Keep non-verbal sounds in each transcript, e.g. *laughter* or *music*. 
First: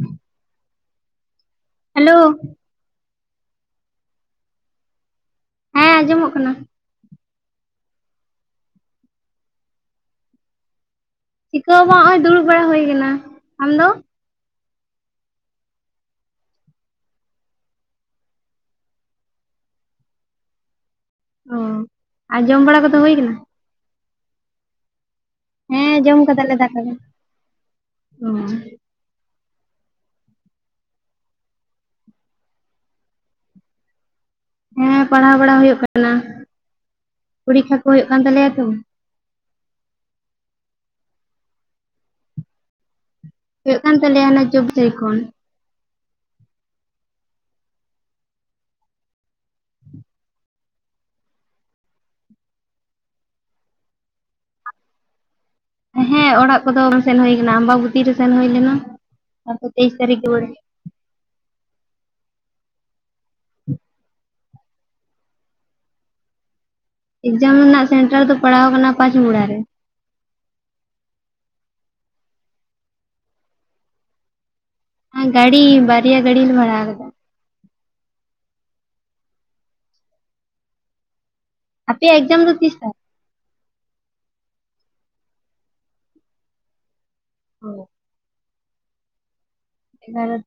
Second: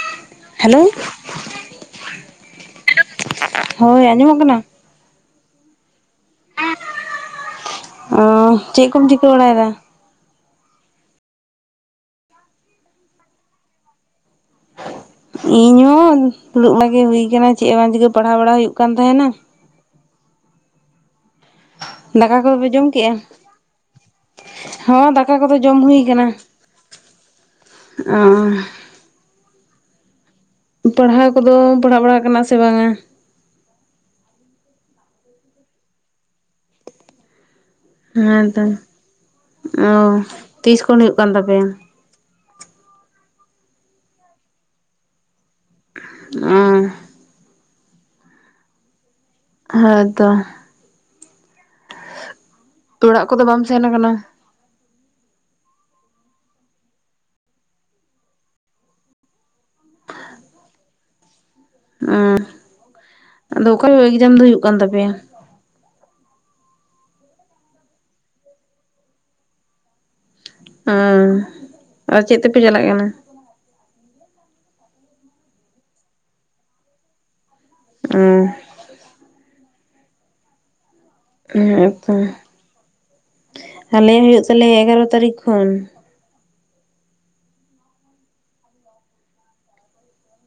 ᱦᱚᱸ hello hello ᱦᱳᱭ ᱟᱸᱡᱚᱢᱚᱜ ᱠᱟᱱᱟ᱾ ᱦᱮᱸ ᱟᱸᱡᱚᱢᱚᱜ ᱠᱟᱱᱟ᱾ ᱚ ᱪᱮᱫ ᱠᱚᱢ ᱪᱤᱠᱟᱹ ᱵᱟᱲᱟᱭᱮᱫᱟ ᱪᱤᱠᱟᱹ ᱦᱚᱸ ᱵᱟᱝ, ᱱᱚᱜᱼᱚᱭ ᱫᱩᱲᱩᱵ ᱵᱟᱲᱟ ᱦᱩᱭ ᱟᱠᱟᱱᱟ᱾ ᱟᱢ ᱫᱚ? ᱤᱧᱦᱚᱸ ᱫᱩᱲᱩᱵ ᱵᱟᱲᱟᱜᱮ ᱦᱩᱭ ᱟᱠᱟᱱᱟ, ᱪᱮᱫ ᱮ ᱵᱟᱝ ᱪᱤᱠᱟᱹ ᱯᱟᱲᱦᱟᱣ ᱵᱟᱲᱟ ᱦᱩᱭᱩᱜ ᱠᱟᱱ ᱛᱟᱦᱮᱸᱱᱟ᱾ ᱚ ᱟᱨ ᱡᱚᱢ ᱵᱟᱲᱟ ᱠᱚᱫᱚ ᱦᱩᱭ ᱟᱠᱟᱱᱟ ᱦᱮᱸ ᱫᱟᱠᱟ ᱠᱚᱫᱚ ᱡᱚᱢ ᱦᱮᱸ ᱦᱩᱭ ᱠᱟᱱᱟ᱾ ᱠᱟᱫᱟᱞᱮ ᱫᱟᱠᱟ ᱫᱚ᱾ ᱚ ᱯᱟᱲᱦᱟᱣ ᱠᱚᱫᱚ ᱯᱟᱲᱦᱟᱣ, ᱯᱟᱲᱦᱟᱜ ᱵᱟᱲᱟᱜ ᱠᱟᱱᱟ ᱥᱮ ᱵᱟᱝ-ᱟ? ᱦᱮᱸ ᱯᱟᱲᱦᱟᱣ ᱵᱟᱲᱟ ᱦᱩᱭᱩᱜ ᱠᱟᱱᱟ ᱯᱚᱨᱤᱠᱷᱟ ᱠᱚ ᱦᱳᱭᱳᱜ ᱦᱮᱸᱛᱚ ᱚᱻ ᱛᱤᱥ ᱠᱷᱚᱱ ᱦᱩᱭᱩᱜ ᱠᱟᱱ ᱛᱟᱯᱮᱭᱟ᱾ ᱦᱩᱭᱩᱜ ᱠᱟᱱ ᱛᱟᱞᱮᱭᱟ ᱚᱱᱟ ᱪᱚᱵᱽᱵᱤᱥ ᱛᱟᱨᱤᱠᱷ ᱠᱷᱚᱱ ᱚᱸ ᱦᱮ ᱛᱚ ᱛᱚ ᱚᱲᱟᱜ ᱠᱚᱫᱚ ᱵᱟᱢ ᱥᱮᱱ ᱟᱠᱟᱱᱟ ᱦᱮᱸ ᱚᱲᱟᱜ ᱠᱚᱫᱚ ᱵᱟᱝ ᱥᱮᱱ ᱦᱩᱭ ᱟᱠᱟᱱᱟ ᱟᱢᱵᱟᱵᱚᱛᱤ ᱨᱮ ᱥᱮᱱ ᱦᱩᱭ ᱞᱮᱱᱟ ᱛᱯᱚᱨ ᱛᱮᱭᱤᱥ ᱛᱟᱨᱤᱠᱷᱮ ᱨᱩᱣᱟᱹᱲ ᱦᱮᱸ ᱟᱫᱚ ᱚᱠᱟ ᱨᱮ ᱮᱠᱡᱟᱢ ᱫᱚ ᱦᱩᱭᱩᱜ ᱠᱟᱱ ᱛᱟᱯᱮᱭᱟ᱾ ᱮᱠᱡᱟᱢ ᱨᱮᱱᱟᱜ ᱥᱮᱱᱴᱟᱨ ᱫᱚ ᱯᱟᱲᱟᱣ ᱟᱠᱟᱱᱟ ᱯᱟᱸᱪ ᱢᱩᱲᱟ ᱨᱮ ᱦᱮᱻ ᱟᱨ ᱪᱮᱫ ᱛᱮᱯᱮ ᱪᱟᱞᱟᱜ ᱠᱟᱱᱟ ᱦᱮ ᱜᱟᱲᱤ ᱵᱟᱨᱭᱟ ᱜᱟᱲᱤ ᱵᱷᱟᱲᱟ ᱟᱠᱟᱫᱟ ᱚᱸ ᱦᱮᱸ ᱛᱚ ᱟᱯᱮᱭᱟᱜ ᱮᱠᱡᱟᱢ ᱫᱚ ᱛᱤᱥ ᱛᱟᱦᱮᱸ ᱟᱞᱮᱭᱟᱜ ᱦᱩᱭᱩᱜ ᱛᱟᱞᱮᱭᱟ ᱮᱜᱟᱨᱚ ᱛᱟᱨᱤᱠᱷ ᱠᱷᱚᱱ ᱦᱮ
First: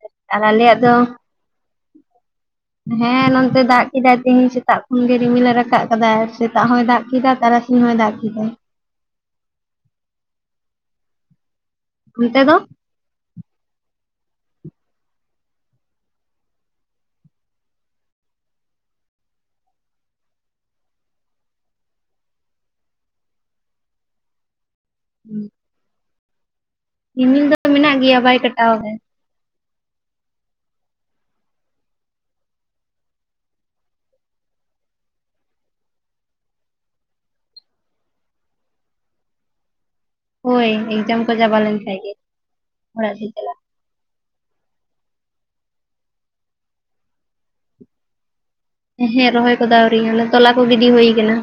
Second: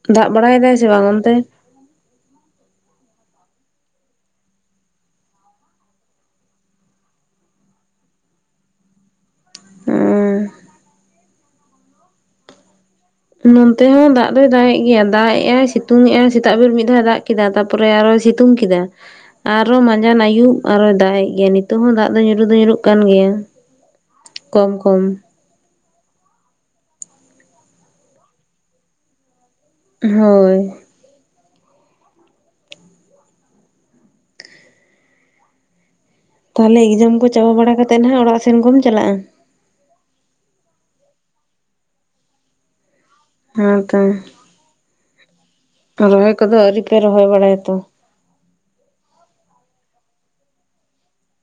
ᱫᱟᱜ ᱟᱨ ᱵᱟᱲᱟᱭ ᱫᱟᱭ ᱟᱞᱮᱭᱟᱜ ᱥᱮ ᱫᱚ ᱵᱟᱝ ᱚᱱᱛᱮ? ᱦᱮᱻ ᱱᱚᱛᱮ ᱫᱟᱜ ᱠᱮᱫᱟᱭ ᱛᱮᱦᱤᱧ ᱥᱮᱛᱟᱜ ᱠᱷᱚᱱ ᱜᱮ ᱨᱤᱢᱤᱞᱮ ᱨᱟᱠᱟᱵ ᱠᱟᱫᱟ ᱥᱮᱛᱟᱜ ᱦᱚᱸᱭ ᱫᱟᱜ ᱠᱮᱫᱟ ᱛᱟᱨᱟ ᱛᱮᱦᱮᱣ ᱦᱚᱸ ᱫᱟᱜ ᱠᱮᱫᱟᱭ ᱦᱮᱸ ᱚᱱᱛᱮ ᱫᱚ ᱱᱚᱱᱛᱮ ᱦᱚᱸ ᱫᱟᱜ ᱫᱚᱭ ᱫᱟᱜ ᱮᱜ ᱜᱮᱭᱟ ᱫᱟᱜ ᱮᱜᱟᱭ ᱥᱤᱛᱩᱝᱜ ᱟᱭ ᱥᱮᱛᱟᱜ ᱵᱮᱨ ᱢᱤᱫ ᱫᱷᱟᱣ ᱮ ᱫᱟᱜ ᱠᱮᱫᱟ ᱛᱟᱨᱯᱚᱨ ᱯᱚᱨᱮ ᱟᱨᱚᱭ ᱥᱤᱛᱩᱝ ᱠᱮᱫᱟ ᱟᱨᱚ ᱢᱟᱸᱡᱟᱱ ᱟᱹᱭᱩᱵ ᱟᱨᱚᱭᱭ ᱫᱟᱜ ᱮᱫ ᱜᱮᱭᱟ ᱱᱤᱛᱚᱜ ᱦᱚᱸ ᱫᱟᱜ ᱫᱚ ᱧᱩᱨ ᱫᱚ ᱧᱩᱨᱩᱜ ᱠᱟᱱ ᱜᱮᱭᱟ᱾ ᱠᱚᱢ ᱠᱚᱢ ᱨᱤᱢᱤᱞ ᱫᱚ ᱢᱮᱱᱟᱜ ᱜᱮᱭᱟ ᱵᱟᱭ ᱠᱟᱴᱟᱣ ᱮᱫᱟᱭ ᱦᱳᱭ ᱛᱟᱦᱚᱞᱮ ᱮᱠᱡᱟᱢ ᱠᱚ ᱪᱟᱵᱟ ᱵᱟᱲᱟ ᱠᱟᱛᱮᱫ ᱦᱟᱜ ᱚᱲᱟᱜ ᱥᱮᱱ ᱠᱚᱢ ᱪᱟᱞᱟᱜᱼᱟ ᱦᱳᱭ ᱮᱠᱡᱟᱢ ᱠᱚ ᱪᱟᱵᱟ ᱞᱮᱱ ᱠᱷᱟᱱ ᱜᱮ *unintelligible* ᱦᱮᱸᱛᱚ ᱨᱚᱦᱚᱭ ᱠᱚᱫᱚ ᱟᱹᱣᱨᱤᱯᱮ ᱨᱚᱦᱚᱭ ᱵᱟᱲᱟᱭᱟ ᱛᱚ ᱦᱮᱸ ᱨᱚᱦᱚᱭ ᱠᱚᱫᱚ ᱟᱣᱨᱤᱧᱮ ᱛᱚᱞᱟ ᱠᱚ ᱜᱤᱰᱤ ᱦᱩᱭ ᱟᱠᱟᱱᱟ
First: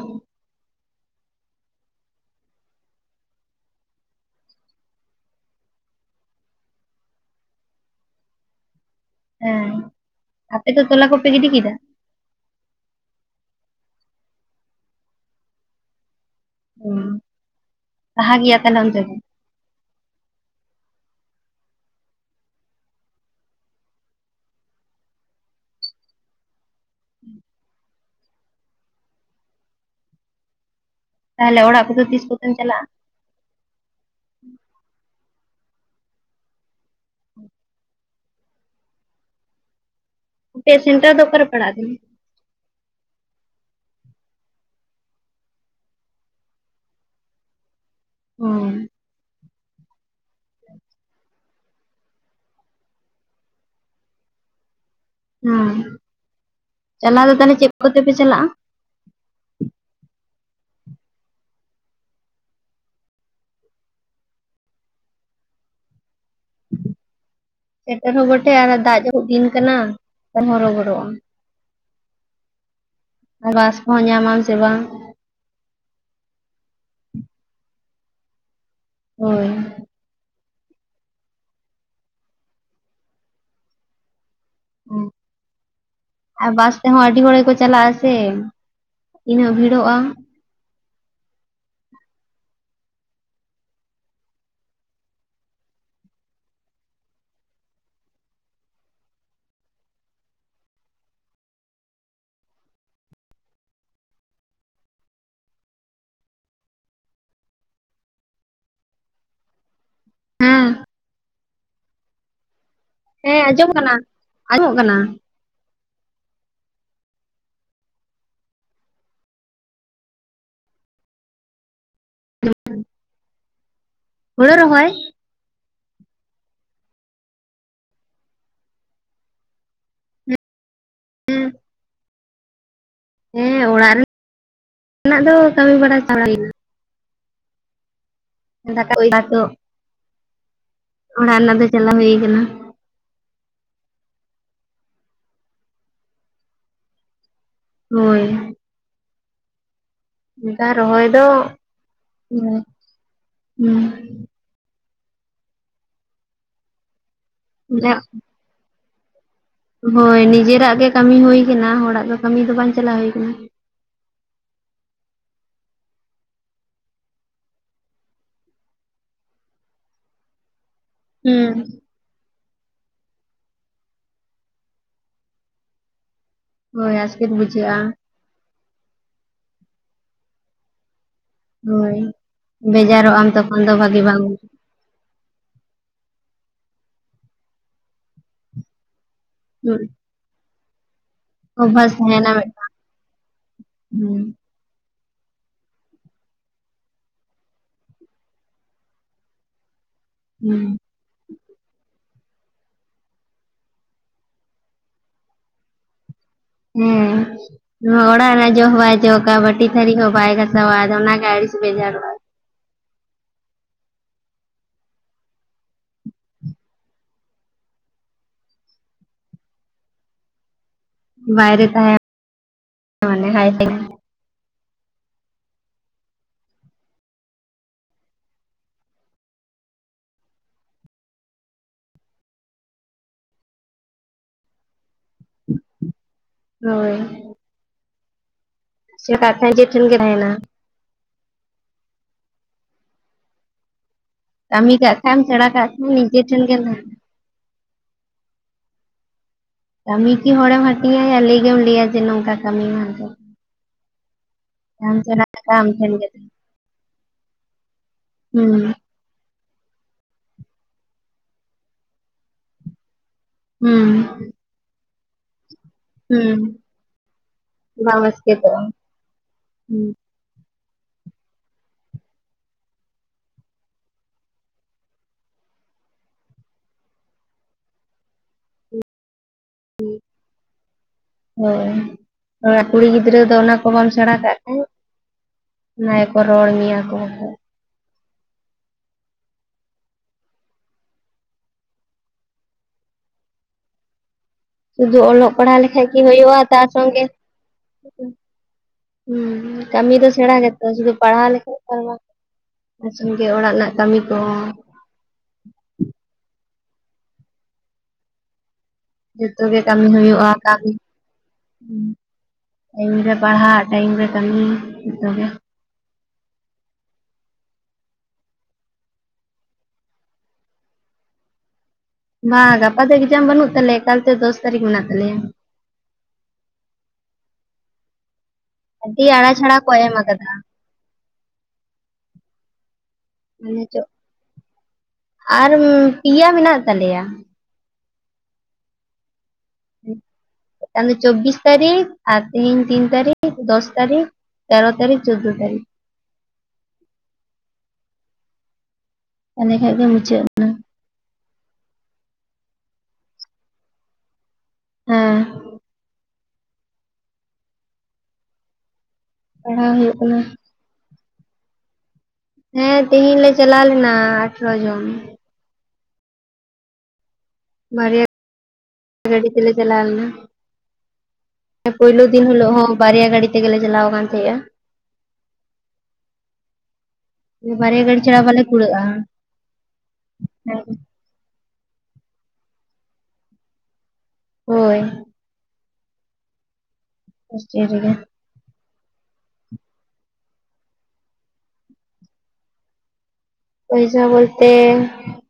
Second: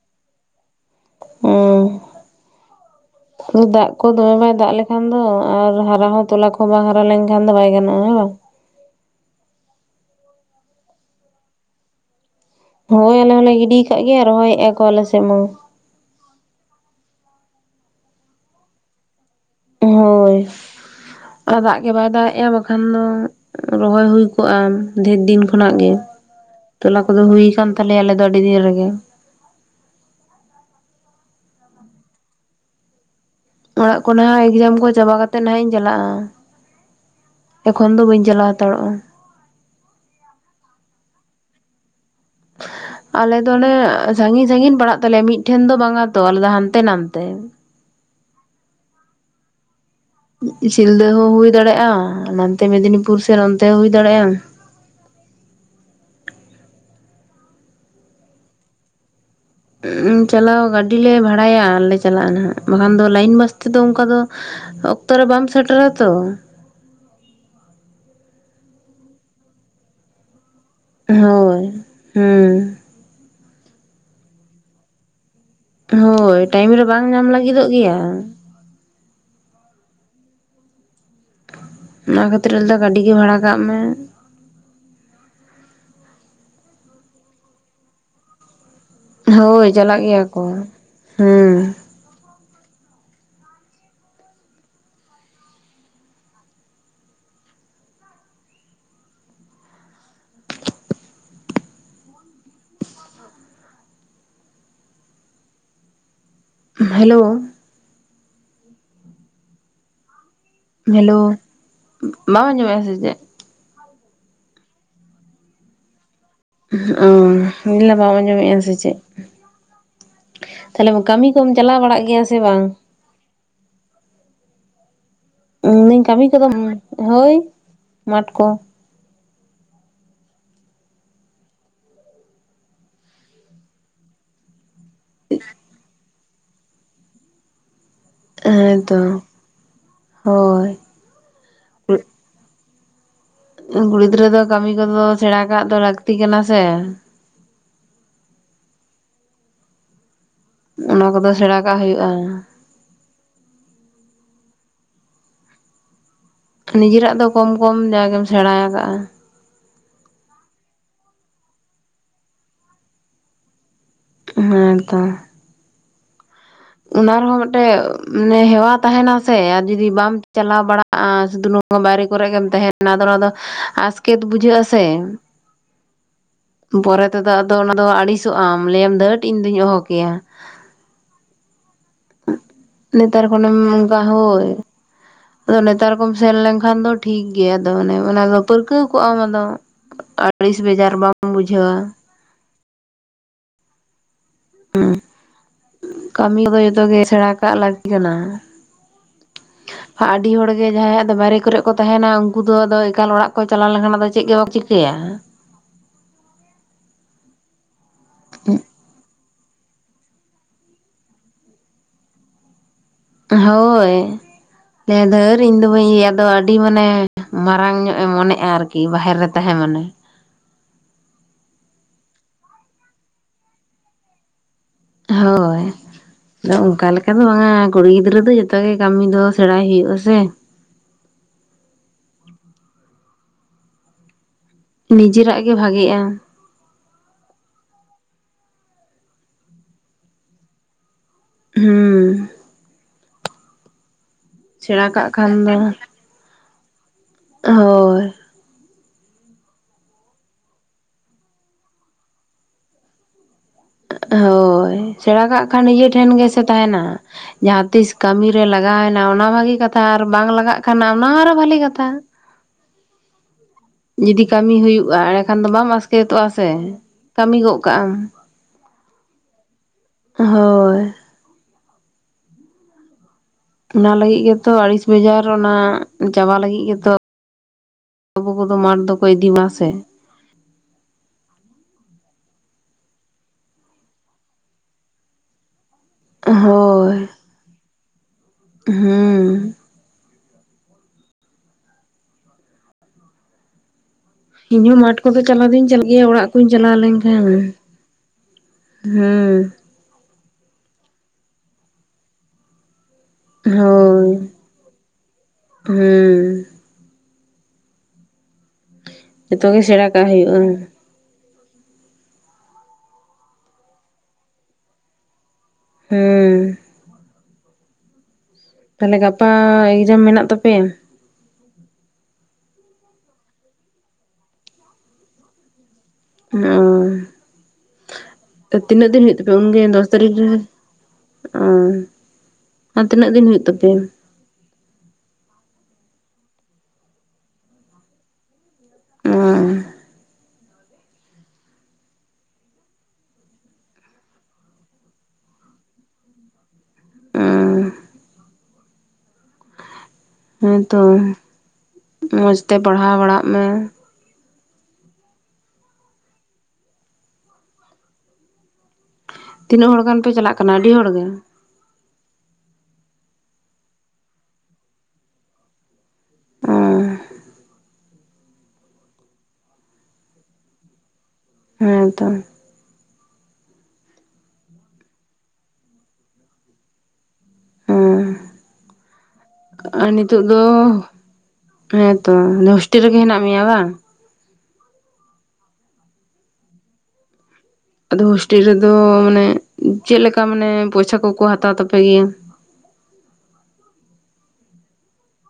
ᱦᱮᱸ ᱫᱟᱜ ᱠᱚ ᱫᱚᱢᱮ ᱵᱟᱭ ᱫᱟᱜ ᱞᱮᱠᱷᱟᱱ ᱫᱚ ᱟᱨ ᱦᱟᱨᱟ ᱦᱚᱸ ᱛᱚᱞᱟ ᱠᱚᱦᱚᱸ ᱵᱟᱝ ᱦᱟᱨᱟ ᱞᱮᱱᱠᱷᱟᱱ ᱫᱚ ᱵᱟᱭ ᱜᱟᱱᱚᱜᱼᱟ ᱦᱮ ᱵᱟᱝ? ᱦᱮᱸ ᱟᱯᱮ ᱛᱚ ᱛᱚᱞᱟ ᱠᱚᱯᱮ ᱜᱤᱫᱤ ᱠᱮᱫᱟ ᱦᱳᱭ ᱟᱞᱮ ᱦᱚᱸᱞᱮ ᱜᱤᱰᱤ ᱟᱠᱟᱫ ᱜᱮ ᱨᱚᱦᱚᱭᱮᱫᱼᱟ ᱠᱚ ᱟᱞᱮ ᱥᱮᱫ ᱢᱟ ᱦᱩᱸ ᱞᱟᱦᱟ ᱜᱮᱭᱟ ᱛᱟᱞᱦᱮ ᱚᱱᱛᱮ ᱫᱚ ᱦᱳᱭ ᱟᱨ ᱫᱟᱜ ᱜᱮ ᱵᱟᱭ ᱫᱟᱜ ᱮᱼᱟ ᱵᱟᱠᱷᱟᱱ ᱫᱚ ᱨᱚᱦᱚᱭ ᱦᱩᱭ ᱠᱚᱜᱼᱟ ᱰᱷᱮᱨ ᱫᱤᱱ ᱠᱷᱚᱱᱟᱜ ᱜᱮ ᱛᱚᱞᱟ ᱠᱚᱫᱚ ᱦᱩᱭ ᱠᱟᱱᱟᱱ ᱛᱟᱞᱮᱭᱟ ᱟᱞᱮ ᱫᱚ ᱟᱹᱰᱤ ᱫᱤᱱ ᱨᱮᱜᱮ ᱛᱟᱦᱚᱞᱮ ᱚᱲᱟᱜ ᱠᱚᱫᱚ ᱛᱤᱥ ᱠᱚᱛᱮᱢ ᱪᱟᱞᱟᱜᱼᱟ? ᱚᱲᱟᱜ ᱠᱚ ᱱᱟᱟᱜ ᱮᱠᱡᱟᱢ ᱠᱚ ᱪᱟᱵᱟ ᱠᱟᱛᱮ ᱱᱟᱦᱟᱜ ᱤᱧ ᱪᱟᱞᱟᱜᱼᱟ ᱮᱠᱷᱚᱱ ᱫᱚ ᱵᱟᱹᱧ ᱪᱟᱞᱟᱣ ᱦᱟᱛᱟᱲᱚᱜᱼᱟ ᱟᱯᱮᱭᱟᱜ ᱯᱮᱥᱴᱟᱨ ᱫᱚ ᱚᱠᱟᱨᱮ ᱯᱟᱲᱟ ᱠᱟᱱᱟ *unintelligible* ᱟᱞᱮ ᱫᱚ ᱚᱱᱮ ᱥᱟᱺᱜᱤᱧ ᱥᱟᱺᱜᱤᱧ ᱯᱟᱲᱟᱜ ᱛᱟᱞᱮᱭᱟ ᱢᱤᱫᱴᱷᱮᱱ ᱫᱚ ᱵᱟᱝᱟ ᱛᱚ ᱟᱞᱮᱫ ᱫᱚ ᱦᱟᱱᱛᱮ ᱱᱟᱸᱛᱮ ᱦᱩ ᱥᱤᱞᱫᱟᱹ ᱦᱚᱸ ᱦᱩᱭ ᱫᱟᱲᱮᱭᱟᱜᱼᱟ ᱱᱟᱟᱱᱛᱮ ᱢᱮᱫᱽᱱᱤᱯᱩᱨ ᱥᱮᱱ ᱚᱱᱛᱮ ᱦᱚᱸ ᱦᱩᱭ ᱫᱟᱲᱮᱭᱟᱜᱼᱟ᱾ ᱦᱚᱭᱸ ᱪᱟᱞᱟᱣ ᱫᱚ ᱛᱟᱦᱚᱞᱮ ᱪᱮᱫ ᱠᱚᱛᱮᱯᱮ ᱪᱟᱞᱟᱜᱼᱟ ᱪᱟᱞᱟᱣ ᱜᱟᱹᱰᱤᱞᱮ ᱵᱷᱟᱲᱟᱭᱟ ᱟᱨᱞᱮ ᱪᱟᱞᱟᱜᱼᱟ ᱱᱟᱦᱟᱜ ᱵᱟᱠᱷᱟᱱ ᱫᱚ ᱞᱟᱭᱤᱱ ᱵᱟᱥ ᱛᱮᱫᱚ ᱚᱱᱠᱟ ᱫᱚ ᱚᱠᱛᱚ ᱨᱮ ᱵᱟᱢ ᱥᱮᱴᱮᱨᱟ ᱛᱚ ᱥᱮᱴᱮᱨ ᱦᱚᱸ ᱵᱚᱴᱷᱮ ᱟᱨ ᱫᱟᱜ ᱡᱚᱨᱩᱜ ᱫᱤᱱ ᱠᱟᱱᱟ ᱵᱟᱠᱷᱟᱱ ᱦᱚᱨᱚᱵᱚᱨᱚ ᱦᱳᱭ ᱦᱮᱸ ᱟᱨ ᱵᱟᱥ ᱠᱚᱦᱚᱸ ᱧᱟᱢᱟᱢ ᱥᱮ ᱵᱟᱝ ᱦᱳᱭ ᱴᱟᱭᱤᱢ ᱨᱮ ᱵᱟᱝ ᱧᱟᱢ ᱞᱟᱹᱜᱤᱫᱚᱜ ᱜᱮᱭᱟ ᱦᱳᱭ ᱚᱱᱟ ᱠᱷᱟᱹᱛᱤᱨ ᱞᱟᱹᱭ ᱫᱚ ᱜᱟᱹᱰᱤ ᱜᱮ ᱵᱷᱟᱲᱟ ᱠᱟᱜ ᱢᱮ ᱦᱚᱸ ᱟᱨ ᱵᱟᱥ ᱛᱮᱦᱚᱸ ᱟᱹᱰᱤ ᱦᱚᱲ ᱜᱮᱠᱚ ᱪᱟᱞᱟᱜᱼᱟ ᱥᱮ ᱛᱤᱱᱟᱹᱜ ᱦᱳᱭ ᱵᱷᱤᱲᱚᱜᱼᱟ ᱪᱟᱞᱟᱜ ᱜᱮᱭᱟ ᱠᱚ ᱦᱩᱸ ᱦᱮᱞᱳ ᱦᱮᱸ ᱦᱮᱞᱳ ᱵᱟᱢ ᱟᱸᱡᱚᱢᱮᱫ-ᱟ ᱥᱮ ᱪᱮᱫ ᱦᱮᱸ ᱟᱸᱡᱚᱢ ᱠᱟᱱᱟ ᱟᱸᱡᱚᱢᱚᱜ ᱠᱟᱱᱟ ᱚ *unintelligible* ᱵᱟᱢ ᱟᱸᱡᱚᱢᱮᱫᱼᱟ ᱥᱮ ᱪᱮᱫ ᱛᱟᱦᱞᱮ ᱠᱟᱹᱢᱤ ᱠᱚᱢ ᱪᱟᱞᱟᱣ ᱵᱟᱲᱟᱜ ᱜᱮᱭᱟ ᱥᱮ ᱵᱟᱝ ᱦᱩᱲᱩ ᱨᱚᱦᱚᱭ ᱢᱮᱱᱫᱟᱹᱧ ᱠᱟᱹᱢᱤ ᱠᱚᱫᱚ ᱦᱳᱭ ᱢᱟᱴᱷ ᱠᱚ ᱦᱩᱸ ᱦᱮᱸ ᱚᱲᱟᱜ ᱨᱮᱱᱟᱜ *inaudible* ᱨᱮᱱᱟᱜ ᱫᱚ ᱠᱟᱹᱢᱤ ᱵᱟᱲᱟ ᱪᱟᱞᱟᱭᱮᱱᱟ ᱦᱮᱸ ᱫᱟᱠᱟ *unintelligible* ᱛᱚ ᱦᱳᱭ ᱚᱲᱟᱜ ᱨᱮᱱᱟᱜ ᱫᱚ ᱪᱟᱞᱟᱣ ᱦᱩᱭ ᱠᱟᱱᱟ ᱠᱩᱲᱤ ᱜᱤᱫᱽᱨᱟᱹ ᱫᱚ ᱠᱟᱹᱢᱤ ᱠᱚᱫᱚ ᱥᱮᱬᱟ ᱠᱟᱜ ᱫᱚ ᱞᱟᱹᱠᱛᱤ ᱠᱟᱱᱟ ᱥᱮ ᱦᱳᱭ ᱚᱱᱠᱟ ᱚᱱᱟ ᱨᱚᱦᱚᱭ ᱫᱚ ᱠᱚᱫᱚ ᱥᱮᱬᱟ ᱠᱟᱜ ᱦᱩᱭᱩᱜᱼᱟ ᱦᱩᱸ ᱦᱩᱸ ᱱᱤᱡᱮᱨᱟᱜ ᱫᱚ ᱠᱚᱢ ᱠᱚᱢ ᱡᱟᱜᱮᱢ ᱥᱮᱬᱟ ᱟᱠᱟᱜᱼᱟ ᱦᱳᱭ ᱱᱤᱡᱮᱨᱟᱜ ᱜᱮ ᱠᱟᱹᱢᱤ ᱦᱩᱭ ᱠᱟᱱᱟ ᱦᱚᱲᱟᱜ ᱫᱚ ᱠᱟᱹᱢᱤ ᱫᱚ ᱵᱟᱝ ᱪᱟᱞᱟᱣ ᱦᱩᱭ ᱠᱟᱱᱟ ᱦᱮᱸᱛᱚ ᱚᱱᱟ ᱨᱮᱦᱚᱸ ᱢᱤᱫᱴᱮᱡ ᱢᱟᱱᱮ ᱦᱮᱣᱟ ᱛᱟᱦᱮᱱᱟ ᱥᱮ ᱟᱨ ᱡᱩᱫᱤ ᱵᱟᱢ ᱪᱟᱞᱟᱣ ᱵᱟᱲᱟᱜᱼᱟ ᱥᱩᱫᱩ ᱦᱩᱸ ᱱᱚᱣᱟ ᱵᱟᱨᱮᱠ ᱠᱚᱨᱮ ᱜᱮᱢ ᱛᱟᱦᱮᱱᱟ ᱟᱫᱚ ᱚᱱᱟ ᱫᱚ ᱟᱥᱠᱮᱛ ᱵᱩᱡᱷᱟᱹᱜ-ᱟ ᱥᱮ ᱦᱳᱭ ᱯᱚᱨᱮ ᱟᱥᱠᱮᱛ ᱛᱮᱫᱚ ᱟᱫᱚ ᱚᱱᱟ ᱵᱩᱡᱷᱟᱹᱜᱼᱟ ᱫᱚ ᱟᱹᱲᱤᱥᱚᱜ-ᱟᱢ ᱞᱟᱹᱭᱟᱢ ᱫᱷᱟᱹᱴ ᱤᱧ ᱫᱩᱧ ᱚᱦᱚ ᱠᱮᱭᱟ ᱦᱳᱭ ᱱᱮᱛᱟᱨ ᱵᱷᱮᱡᱟᱨᱚᱜ-ᱟᱢ ᱛᱚᱠᱷᱚᱱ ᱫᱚ ᱵᱷᱟᱜᱤ ᱵᱟᱢ ᱛᱚ, ᱱᱮᱛᱟᱨ ᱠᱚᱢ ᱥᱮᱱ ᱞᱮᱱᱠᱷᱟᱱ ᱫᱚ ᱴᱷᱤᱠ ᱜᱮᱭᱟ ᱟᱫᱚ ᱚᱱᱮ ᱚᱱᱟ ᱫᱚ ᱯᱟᱹᱨᱠᱟᱹᱣ ᱠᱚᱜ ᱟᱢ ᱟᱫᱚ ᱦᱩᱸ ᱟᱲᱤᱥ ᱵᱟᱡᱟᱨ ᱵᱟᱝ ᱚᱵᱽᱵᱷᱟᱥ ᱛᱟᱦᱮᱱᱟ ᱢᱤᱫᱴᱟᱝ, *inaudible* ᱦᱩᱸ ᱦᱩᱸ ᱠᱟᱹᱢᱤ ᱠᱚᱫᱚ ᱡᱚᱛᱚᱜ ᱜᱮ ᱥᱮᱬᱟ ᱠᱟᱜ ᱞᱟᱹᱠᱛᱤ ᱠᱟᱱᱟ ᱟᱹᱰᱤ ᱦᱚᱲ ᱦᱩᱸ ᱜᱮ ᱡᱟᱦᱟᱸᱭᱟᱜ ᱫᱚ ᱵᱟᱭᱨᱮ ᱠᱚᱨᱮ ᱠᱚ ᱛᱟᱦᱮᱱᱟ ᱩᱱᱠᱩ ᱟᱫᱚ ᱮᱠᱟᱞ ᱚᱲᱟᱜ ᱠᱚ ᱪᱟᱞᱟᱣ ᱞᱮᱱᱠᱷᱟᱱ ᱟᱫᱚ ᱪᱮᱫ ᱜᱮ ᱵᱟᱠᱚ ᱪᱤᱠᱟᱹᱭᱟ ᱦᱩᱸ ᱱᱚᱣᱟ ᱚᱲᱟᱜ ᱨᱮ ᱡᱚᱜ ᱦᱚᱸ ᱵᱟᱭ ᱡᱚᱵᱟ ᱵᱟᱹᱴᱤ ᱛᱷᱟᱨᱤ ᱠᱚ ᱵᱟᱭ ᱜᱟᱥᱟᱣᱟ ᱟᱫᱚ ᱚᱱᱟ ᱜᱮ ᱟᱹᱲᱤᱥ ᱵᱮᱡᱟᱨᱚᱜ-ᱟᱭ ᱦᱳᱭ, ᱞᱟᱹᱭᱟᱭ ᱫᱷᱟᱹᱨ ᱤᱧᱫᱚ ᱵᱟᱹᱧ ᱤᱭᱟᱹᱭᱟ ᱟᱫᱚ ᱟᱹᱰᱤ ᱢᱟᱱᱮ ᱢᱟᱨᱟᱝ ᱧᱚᱜ ᱮ ᱢᱚᱱᱮᱜᱼᱟ ᱟᱨᱠᱤ ᱵᱟᱦᱮᱨ ᱨᱮ ᱛᱟᱦᱮᱸ ᱢᱟᱱᱮ ᱵᱟᱭᱨᱮ ᱛᱟᱦᱮᱸ *inaudible* ᱢᱟᱱᱮ ᱦᱟᱭ ᱦᱳᱭ ᱟᱫᱚ ᱚᱱᱠᱟ ᱞᱮᱠᱟ ᱫᱚ ᱵᱟᱝᱟ ᱠᱩᱲᱤ ᱜᱤᱫᱽᱨᱟᱹ ᱫᱚ ᱡᱚᱛᱚ ᱜᱮ ᱠᱟᱹᱢᱤ ᱫᱚ ᱥᱮᱬᱟᱭ ᱦᱩᱭᱩᱜᱼᱟ ᱥᱮ ᱱᱤᱡᱮᱨᱟᱜ ᱜᱮ ᱵᱷᱟᱜᱤᱜᱼᱟ ᱦᱳᱭ *unintelligible* ᱴᱮᱱ ᱜᱮ ᱛᱟᱦᱮᱟᱭᱱᱟ ᱦᱩᱸ ᱠᱟᱹᱢᱤ ᱠᱟᱜ ᱠᱷᱟᱱ ᱥᱮᱬᱟ ᱠᱟᱜ ᱠᱷᱟᱱ ᱱᱤᱡᱮ ᱴᱷᱮᱱ ᱜᱮᱢ ᱦᱳᱭ ᱠᱟᱹᱢᱤ ᱠᱤ ᱦᱚᱲᱮᱢ ᱦᱟᱹᱴᱤᱧᱟᱭᱟ ᱞᱟᱹᱭ ᱜᱮᱢ ᱞᱟᱹᱭᱟ ᱡᱮ ᱱᱚᱝᱠᱟ ᱠᱟᱹᱢᱤ ᱢᱮ ᱢᱮᱱ ᱛᱮᱫ ᱦᱳᱭ ᱥᱮᱬᱟ ᱠᱟᱜ ᱠᱟᱜᱼᱟ ᱠᱷᱟᱱ ᱟᱢ ᱱᱤᱡᱮ ᱜᱮ ᱴᱷᱮᱱ ᱜᱮᱥᱮ ᱛᱟᱦᱮᱱᱟ ᱡᱟᱦᱟᱸᱛᱤᱥ ᱠᱟᱹᱢᱤᱨᱮ ᱦᱩᱸ ᱞᱟᱜᱟᱣᱮᱱᱟ ᱱᱟᱣᱟ ᱱᱟᱣᱟ ᱜᱮ ᱠᱟᱛᱷᱟ ᱟᱨ ᱵᱟᱝ ᱞᱟᱜᱟᱜ ᱠᱟᱱᱟ ᱚᱱᱟ ᱟᱨᱚ ᱵᱷᱟ. ᱞᱤ ᱠᱟᱛᱷᱟ ᱦᱩᱸ ᱡᱩᱫᱤ ᱠᱟᱹᱢᱤ ᱦᱩᱭᱩᱜᱼᱟ ᱮᱸᱰᱮ ᱠᱷᱟᱱ ᱫᱚ ᱵᱟᱢ ᱟᱥᱠᱮᱛᱚᱜᱼᱟ ᱦᱩᱸ ᱥᱮ ᱠᱟᱹᱢᱤ ᱜᱚᱫ ᱠᱟᱜᱼᱟᱢ ᱪᱮᱫᱦᱚᱸ ᱵᱟᱝ ᱦᱚᱸ ᱦᱳᱭ ᱚᱱᱟ ᱞᱟᱹᱜᱤᱫ ᱜᱮᱛᱚ ᱟᱲᱤᱥ ᱵᱟᱡᱷᱟ. ᱜᱼᱟ ᱟᱨ ᱚᱱᱟ ᱪᱟᱵᱟ ᱞᱟᱹᱜᱤᱫ ᱜᱮᱛᱚ ᱟᱵᱚ ᱠᱚᱫᱚ ᱢᱟᱴᱷ ᱫᱚᱠᱚ ᱤᱫᱤ ᱵᱚᱱᱟ ᱥᱮ ᱦᱳᱭ ᱠᱩᱲᱤ ᱜᱤᱫᱽᱨᱟᱹ ᱫᱚ ᱚᱱᱟ ᱠᱚ ᱵᱟᱢ ᱥᱮᱬᱟ ᱠᱟᱜ ᱠᱷᱟᱱ ᱚᱱᱟ ᱜᱮᱠᱚ ᱨᱚᱲ ᱢᱮᱭᱟ ᱠᱚ ᱦᱮᱸ ᱤᱧ ᱦᱚᱸ ᱥᱩᱫᱷᱩ ᱢᱟᱴᱷ ᱠᱚᱫᱚ ᱚᱞᱚᱜ ᱪᱟᱞᱟᱣ ᱯᱟᱲᱦᱟᱣ ᱫᱩᱧ ᱞᱮᱠᱷᱟᱡ ᱪᱟᱞᱟᱜ ᱜᱮ ᱜᱮᱭᱟ ᱚᱲᱟᱜ ᱦᱩᱭᱩᱜᱼᱟ ᱠᱩᱧ ᱛᱟᱨ ᱪᱟᱞᱟᱣ ᱥᱚᱸᱜᱮ ᱞᱮᱱᱠᱷᱟᱱ ᱦᱮᱸ ᱦᱩᱸ ᱠᱟᱹᱢᱤ ᱫᱚ ᱥᱮᱬᱟ ᱜᱮᱛᱚ ᱥᱩᱫᱩ ᱯᱟᱲᱦᱟᱣ ᱞᱮᱠᱷᱟᱱ ᱵᱟᱝ ᱟᱡᱚᱢ ᱜᱮ ᱦᱳᱭ ᱦᱮᱸ ᱡᱚᱛᱚ ᱜᱮ ᱠᱟᱹᱢᱤ ᱦᱩᱭᱩᱜᱼᱟ ᱚᱱᱟᱜᱮ ᱴᱟᱭᱤᱢ ᱨᱮ ᱯᱟᱲᱦᱟᱜ ᱴᱟᱭᱤᱢ ᱨᱮ ᱠᱟᱹᱢᱤ ᱡᱚᱛᱚ ᱜᱮ ᱦᱮᱸ ᱛᱟᱦᱚᱞᱮ ᱜᱟᱯᱟ ᱮᱠᱡᱟᱢ ᱢᱮᱱᱟᱜ ᱛᱟᱯᱮᱭᱟ ᱵᱟᱝ ᱜᱟᱯᱟ ᱫᱚ ᱮᱠᱡᱟᱢ ᱵᱟᱹᱱᱩᱜ ᱛᱟᱞᱮᱭᱟ ᱮᱠᱟᱞᱛᱮ ᱫᱚᱥ ᱛᱟᱹᱨᱤᱠᱷ ᱢᱮᱱᱟᱜ ᱛᱟᱞᱮᱭᱟ ᱦᱮᱸ ᱛᱤᱱᱟᱹᱜ ᱫᱤᱱ ᱟᱹᱰᱤ ᱦᱩᱭᱩᱜ ᱟᱲᱟ ᱛᱟᱯᱮᱭᱟ ᱪᱷᱟᱲᱟ ᱩᱱᱜᱮ ᱠᱚ ᱫᱚᱥ ᱮᱢ ᱛᱟᱨᱤᱠᱷ ᱨᱮ ᱟᱠᱟᱫᱟ ᱚ ᱟᱨ ᱛᱤᱱᱟᱹᱜ ᱫᱤᱱ ᱦᱩᱭᱩᱜ ᱢᱟᱱᱮ ᱛᱟᱯᱮᱭᱟ ᱪᱚ ᱟᱨ ᱯᱮᱭᱟ ᱢᱮᱱᱟᱜ ᱛᱟᱞᱮᱭᱟ ᱦᱮᱸ ᱪᱚᱵᱤᱥ ᱛᱟ. ᱨᱤᱠᱷ ᱟᱨ ᱛᱮᱦᱤᱧ ᱛᱤᱱ ᱛᱟ. ᱨᱤᱠᱷ ᱫᱚᱥ ᱛᱟ. ᱨᱤᱠᱷ ᱛᱮᱨᱚ ᱛᱟᱨᱤᱠᱷ ᱪᱳᱣᱫᱚ ᱛᱟᱹᱨᱤᱠᱷ ᱚ ᱮᱸᱰᱮ ᱠᱷᱟᱱ ᱜᱮ ᱢᱩᱪᱟᱹᱫᱼᱟ ᱦᱮᱸ ᱛᱚ ᱢᱚᱸᱡᱽ ᱛᱮ ᱯᱟᱲᱦᱟᱣ ᱵᱟᱲᱟᱜ ᱢᱮ ᱦᱮᱸ ᱯᱟᱲᱦᱟᱣ ᱛᱤᱱᱟᱹᱜ ᱦᱚᱲ ᱦᱩᱭᱩᱜ ᱜᱟᱱ ᱯᱮ ᱪᱟᱞᱟᱜ ᱠᱟᱱᱟ ᱟᱹᱰᱤ ᱦᱚᱲ ᱜᱮ ᱦᱮᱸ ᱛᱮᱦᱮᱧ ᱞᱮ ᱪᱟᱞᱟᱣ ᱞᱮᱱᱟ ᱟᱴᱷᱨᱚ ᱡᱚᱱ ᱦᱚᱸ ᱵᱟᱨᱭᱟ ᱜᱟᱹᱰᱤ ᱛᱮ ᱪᱟᱞᱟᱣ ᱞᱮᱱᱟ ᱯᱳᱭᱞᱩ ᱦᱮᱸᱛᱚ ᱫᱤᱱ ᱦᱤᱞᱳᱜ ᱦᱚᱸ ᱵᱟᱨᱭᱟ ᱜᱟᱹᱰᱤ ᱛᱮᱜᱮᱞᱮ ᱪᱟᱞᱟᱣ ᱟᱠᱟᱱ ᱛᱟᱦᱮᱸᱫᱼᱟ ᱵᱟᱨᱭᱟ ᱦᱮᱸ ᱜᱟᱹᱰᱤ ᱪᱷᱟᱲᱟ ᱵᱟᱞᱮ ᱠᱩᱲᱟᱹᱜᱼᱟ ᱦᱮᱸ ᱛᱚ ᱦᱳᱥᱴᱮᱞ ᱨᱮᱜᱮ ᱦᱮᱱᱟᱜ ᱢᱮᱭᱟ ᱵᱟᱝ ᱦᱳᱭ ᱵ ᱴᱷ ᱴᱷ ᱜᱮᱭᱟ *inaudible* ᱢᱟᱱᱮ ᱪᱮᱫ ᱞᱮᱠᱟ ᱢᱟᱱᱮ ᱯᱚᱭᱥᱟ ᱠᱚᱠᱚ ᱦᱟᱛᱟᱣ ᱛᱟᱯᱮ? ᱜᱮᱭᱟ ᱯᱚᱭᱥᱟ ᱵᱚᱞᱛᱮ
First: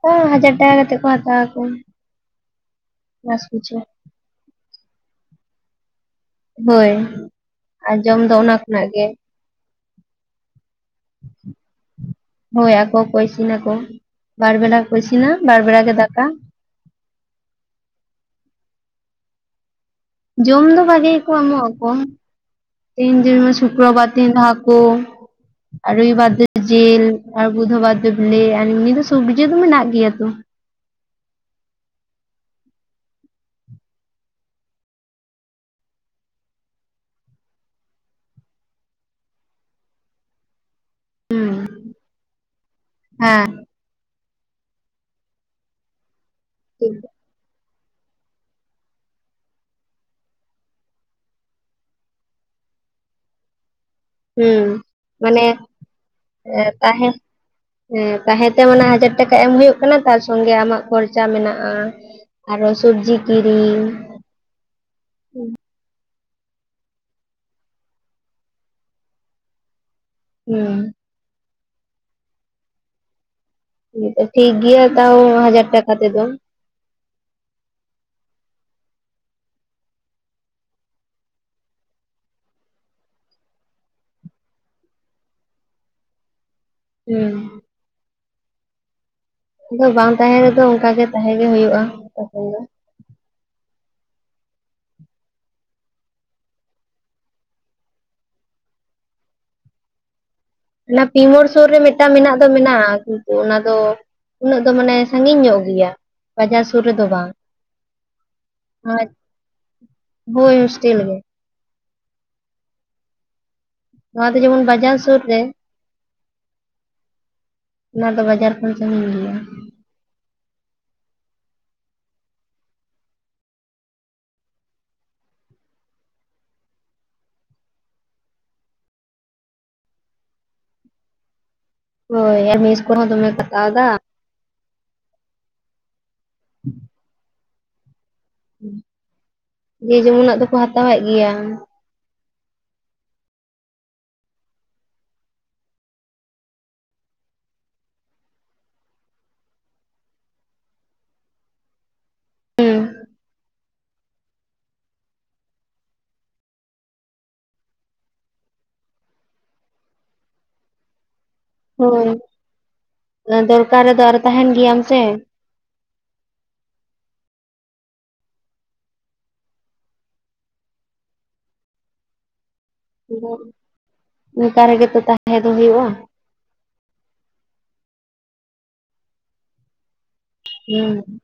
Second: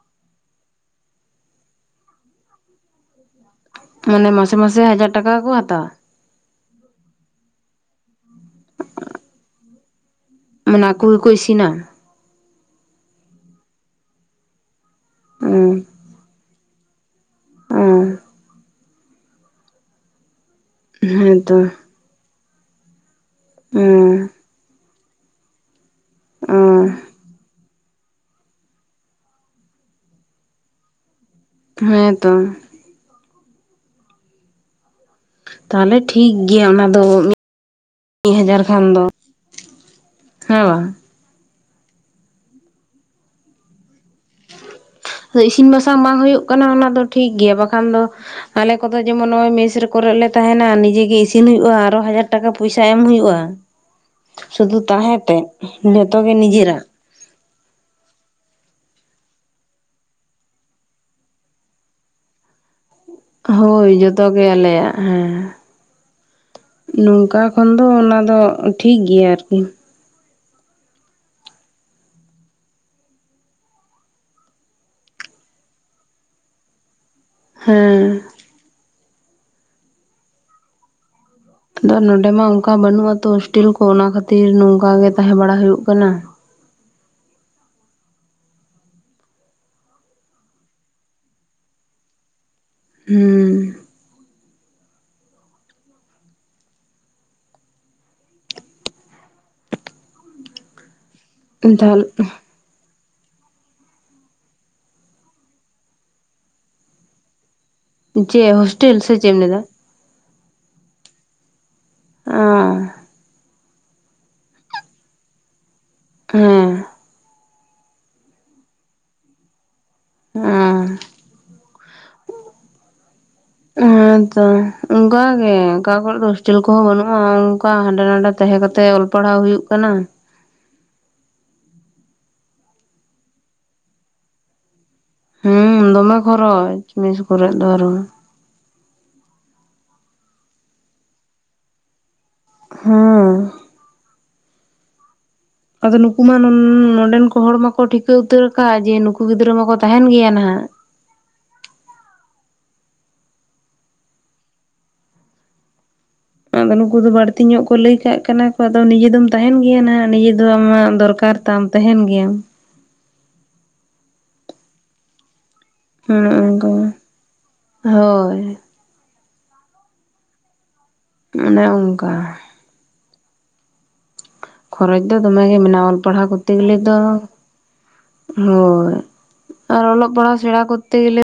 ᱳ ᱦᱟᱡᱟᱨ ᱴᱟᱠᱟ ᱠᱟᱛᱮᱜ ᱠᱚ ᱦᱟᱛᱟᱣ ᱟᱠᱚ ᱵᱟᱥ ᱠᱤᱪᱷᱩ ᱢᱟᱱᱮ ᱢᱟᱥᱮ ᱢᱟᱥᱮ ᱦᱟᱡᱟᱨ ᱴᱟᱠᱟ ᱠᱚ ᱦᱟᱛᱟᱣᱼᱟ ᱦᱳᱭ ᱟᱨ ᱡᱚᱢ ᱫᱚ ᱚᱱᱟ ᱠᱷᱚᱱᱟᱜ ᱜᱮ ᱢᱟᱱᱮ ᱟᱠᱚ ᱜᱮᱠᱚ ᱤᱥᱤᱱᱟ ᱦᱳᱭ ᱟᱠᱚ ᱠᱚ ᱤᱥᱤᱱᱟᱠᱚ ᱵᱟᱨ ᱵᱮᱥᱟ ᱠᱚ ᱤᱥᱤᱱᱟ ᱵᱟᱨ ᱵᱮᱲᱟ ᱚᱸ ᱜᱮ ᱫᱟᱠᱟ ᱦᱮᱸ ᱡᱚᱢ ᱫᱚ ᱵᱷᱟ. ᱜᱤ ᱜᱮᱠᱚ ᱮᱢᱚᱜ ᱦᱮᱸᱛᱚ ᱟᱠᱚ ᱛᱮᱦᱤᱧ ᱡᱮᱢᱚᱱ ᱥᱩᱠᱨᱚᱵᱟᱨ ᱚᱸ ᱦᱟ. ᱠᱩ ᱟᱨ ᱨᱚᱵᱤᱵᱟᱨ ᱫᱚ ᱚᱸ ᱡᱤᱞ ᱟᱨ ᱵᱩᱫᱷᱵᱟᱨ ᱫᱚ ᱵᱤᱞᱤ ᱟᱨ ᱮᱢᱱᱤ ᱫᱚ ᱥᱚᱵᱽᱡᱤ ᱫᱚ ᱢᱮᱱᱟᱜ ᱜᱮᱭᱟᱛᱚ ᱦᱮᱸ ᱛᱚ ᱛᱟᱦᱞᱮ ᱴᱷᱤᱠ ᱜᱮᱭᱟ ᱚᱱᱟ ᱫᱚ ᱢᱤᱫ ᱦᱟᱡᱟᱨ ᱠᱷᱟᱱ ᱫᱚ ᱦᱮᱸ ᱣᱟᱝ *unintelligible* ᱦᱩᱸ ᱤᱥᱤᱱ ᱵᱟᱥᱟᱝ ᱵᱟᱝ ᱦᱩᱭᱩᱜ ᱠᱟᱱᱟ ᱚᱱᱟ ᱫᱚ ᱴᱷᱤᱠ ᱜᱮᱭᱟ ᱵᱟᱠᱷᱟᱱ ᱫᱚ ᱟᱞᱮ ᱠᱚᱫᱚ ᱡᱮᱢᱚᱱ ᱱᱚᱜᱚᱭ ᱢᱮᱥ ᱠᱚᱨᱮ ᱛᱟᱦᱮᱱᱟ ᱱᱤᱡᱮ ᱜᱮ ᱤᱥᱤᱱ ᱦᱩᱭᱩᱜᱼᱟ ᱟᱨᱚ ᱦᱟᱡᱟᱨ ᱴᱟᱠᱟ ᱯᱚᱭᱥᱟ ᱮᱢ ᱦᱩᱭᱩᱜᱼᱟ ᱦᱩᱸ ᱥᱩᱫᱩ ᱛᱟᱦᱮᱸᱛᱮᱫ ᱢᱟᱱᱮ ᱡᱚᱛᱚ ᱜᱮ ᱱᱤᱡᱮᱨᱟᱜ ᱛᱟᱦᱮᱸ ᱦᱮᱸ ᱛᱟᱦᱮᱸᱛᱮ ᱢᱟᱱᱮ ᱦᱟᱡᱟᱨ ᱴᱟᱠᱟ ᱮᱢ ᱦᱩᱭᱩᱜ ᱠᱟᱱᱟ ᱛᱟᱨ ᱥᱚᱝᱜᱮ ᱟᱢᱟᱜ ᱠᱷᱚᱨᱪᱟ ᱢᱮᱱᱟᱜᱼᱟ ᱟᱨᱚ ᱥᱚᱵᱽᱡᱤ ᱦᱳᱭ ᱡᱚᱛᱚ ᱜᱮ ᱟᱞᱮᱭᱟᱜ ᱦᱮᱸ ᱱᱚᱝᱠᱟ ᱠᱷᱚᱱ ᱫᱚ ᱚᱱᱟ ᱫᱚ ᱴᱷᱤᱠ ᱜᱤᱭᱟ ᱟᱨᱠᱤ ᱦᱮᱸ *inaudible* ᱴᱷᱤᱠ ᱜᱮᱭᱟᱹ ᱛᱟᱣ ᱦᱟᱡᱟᱨ ᱴᱟᱠᱟ ᱛᱮᱫᱚ ᱦᱮᱸ ᱫᱚ ᱱᱚᱰᱮ ᱢᱟ ᱚᱱᱠᱟ ᱵᱟᱹᱱᱩᱜ ᱟᱛᱚ ᱦᱳᱥᱴᱮᱞ ᱠᱚ ᱚᱱᱟ ᱠᱷᱟᱹᱛᱤᱨ ᱱᱚᱝᱠᱟ ᱜᱮ ᱛᱟᱦᱮᱸ ᱵᱟᱲᱟ ᱦᱩᱭᱩᱜ ᱠᱟᱱᱟ᱾ ᱦᱮᱸ ᱟᱫᱚ ᱵᱟᱝ ᱛᱟᱦᱮᱸ ᱨᱮᱫᱚ ᱚᱱᱠᱟ ᱜᱮ ᱛᱟᱦᱮᱸ ᱜᱮ ᱦᱩᱭᱩᱜᱼᱟ ᱛᱚᱠᱷᱚᱱ ᱫᱚ ᱦᱩᱸ ᱚᱱᱟ ᱯᱤᱢᱳᱲ ᱥᱩᱨ ᱨᱮ ᱢᱤᱫ ᱛᱟᱦᱚᱞᱮ ᱴᱟᱝ ᱢᱮᱱᱟᱜ ᱫᱚ ᱢᱮᱱᱟᱜᱼᱟ ᱛᱚ ᱚᱱᱟ ᱫᱚ ᱩᱱᱟᱹᱜ ᱫᱚ ᱢᱟᱱᱮ ᱥᱟᱺᱜᱤᱧ ᱧᱚᱜ ᱜᱮᱭᱟ ᱵᱟᱡᱟᱨ ᱥᱩᱨ ᱨᱮᱫᱚ ᱵᱟᱝ ᱪᱮ ᱦᱳᱥᱴᱮᱞ ᱟᱨ ᱥᱮ ᱪᱮᱫ ᱮᱢ ᱞᱟᱹᱭ ᱮᱫᱟ ᱦᱳᱭ ᱦᱚᱥᱴᱮᱞ ᱜᱮ ᱚᱸᱻ ᱱᱚᱶᱟ ᱫᱚ ᱡᱮᱢᱚᱱ ᱵᱟᱡᱟᱨ ᱥᱩᱨ ᱨᱮ ᱦᱮᱸ ᱚᱱᱟ ᱫᱚ ᱵᱟᱡᱟᱨ ᱠᱷᱚᱱ ᱥᱟᱺᱜᱤᱧ ᱜᱮᱭᱟ ᱦᱮᱸ *inaudible* ᱦᱮᱸᱛᱚ ᱚᱱᱠᱟ ᱜᱮ ᱚᱠᱟ ᱠᱚᱨᱮ ᱦᱳᱥᱴᱮᱞ ᱠᱚᱦᱚᱸ ᱵᱟᱹᱱᱩᱜᱼᱟ ᱚᱱᱠᱟ ᱦᱟᱸᱰᱮ ᱱᱟᱰᱮ ᱛᱟᱦᱮᱸ ᱠᱟᱛᱮ ᱚᱞ ᱯᱟᱲᱦᱟᱣ ᱦᱩᱭᱩᱜ ᱠᱟᱱᱟ ᱦᱳᱭ ᱟᱨ ᱢᱮᱥ ᱠᱚᱨᱮ ᱦᱚ ᱫᱟᱢᱮ ᱠᱳ ᱦᱟᱛᱟᱣ ᱫᱟ ᱦᱮᱸ ᱫᱚᱢᱮ ᱠᱷᱚᱨᱚᱪ ᱢᱮᱥ ᱠᱚᱨᱮ ᱫᱚ ᱟᱨᱚ ᱡᱮ ᱡᱮᱢᱚᱱᱟᱜ ᱫᱚᱠᱚ ᱦᱟᱛᱟᱣᱮᱫ ᱜᱮᱭᱟ ᱦᱮᱸ ᱟᱫᱚ ᱱᱩᱠᱩ ᱢᱟ ᱱᱚᱰᱮᱱ ᱠᱚ ᱦᱚᱲ ᱢᱟᱠᱚ ᱴᱷᱤᱠᱟᱹ ᱩᱛᱟᱹᱨ ᱟᱠᱟᱫ ᱡᱮ ᱱᱩᱠᱩ ᱜᱤᱫᱽᱨᱟᱹ ᱢᱟᱠᱚ ᱛᱟᱦᱮᱱ ᱜᱮᱭᱟ ᱱᱟᱦᱟᱜ ᱦᱩᱸ ᱟᱫᱚ ᱱᱩᱠᱩ ᱫᱚ ᱵᱟᱹᱲᱛᱤ ᱧᱚᱜ ᱠᱚ ᱞᱟᱹᱭ ᱠᱟᱜ ᱠᱟᱱᱟ ᱠᱚ ᱟᱫᱚ ᱱᱤᱡᱮ ᱫᱚᱢ ᱛᱟᱦᱮᱱ ᱜᱮᱭᱟ ᱱᱟᱦᱟᱜ ᱱᱤᱡᱮ ᱫᱚ ᱟᱢᱟᱜ ᱫᱚᱨᱠᱟᱨ ᱛᱟᱢ ᱛᱟᱦᱮᱱ ᱦᱳᱭ ᱜᱮᱭᱟᱢ ᱫᱚᱨᱠᱟᱨ ᱨᱮᱫᱚ ᱟᱨ ᱛᱟᱦᱮᱱ ᱜᱮᱭᱟᱢ ᱥᱮ ᱦᱩᱸ ᱚᱸᱠᱟ ᱜᱤ ᱦᱳᱭ ᱚᱱᱮ ᱚᱱᱠᱟ *unintelligible* ᱚᱱᱠᱟ ᱨᱮᱜᱮ ᱛᱚ ᱠᱷᱚᱨᱚᱪ ᱫᱚ ᱛᱟᱦᱮᱸ ᱫᱚᱢᱮ ᱜᱮ ᱦᱩᱭᱩᱜᱼᱟ ᱢᱮᱱᱟᱜᱼᱟ ᱚᱞ ᱯᱟᱲᱦᱟᱣ ᱠᱚᱨ *inaudible* ᱦᱳ ᱟᱨ ᱚᱞᱚᱜ ᱯᱟᱲᱦᱟᱜ ᱥᱮᱬᱮ ᱠᱚᱛᱮ ᱦᱩᱸ ᱜᱮᱞᱮ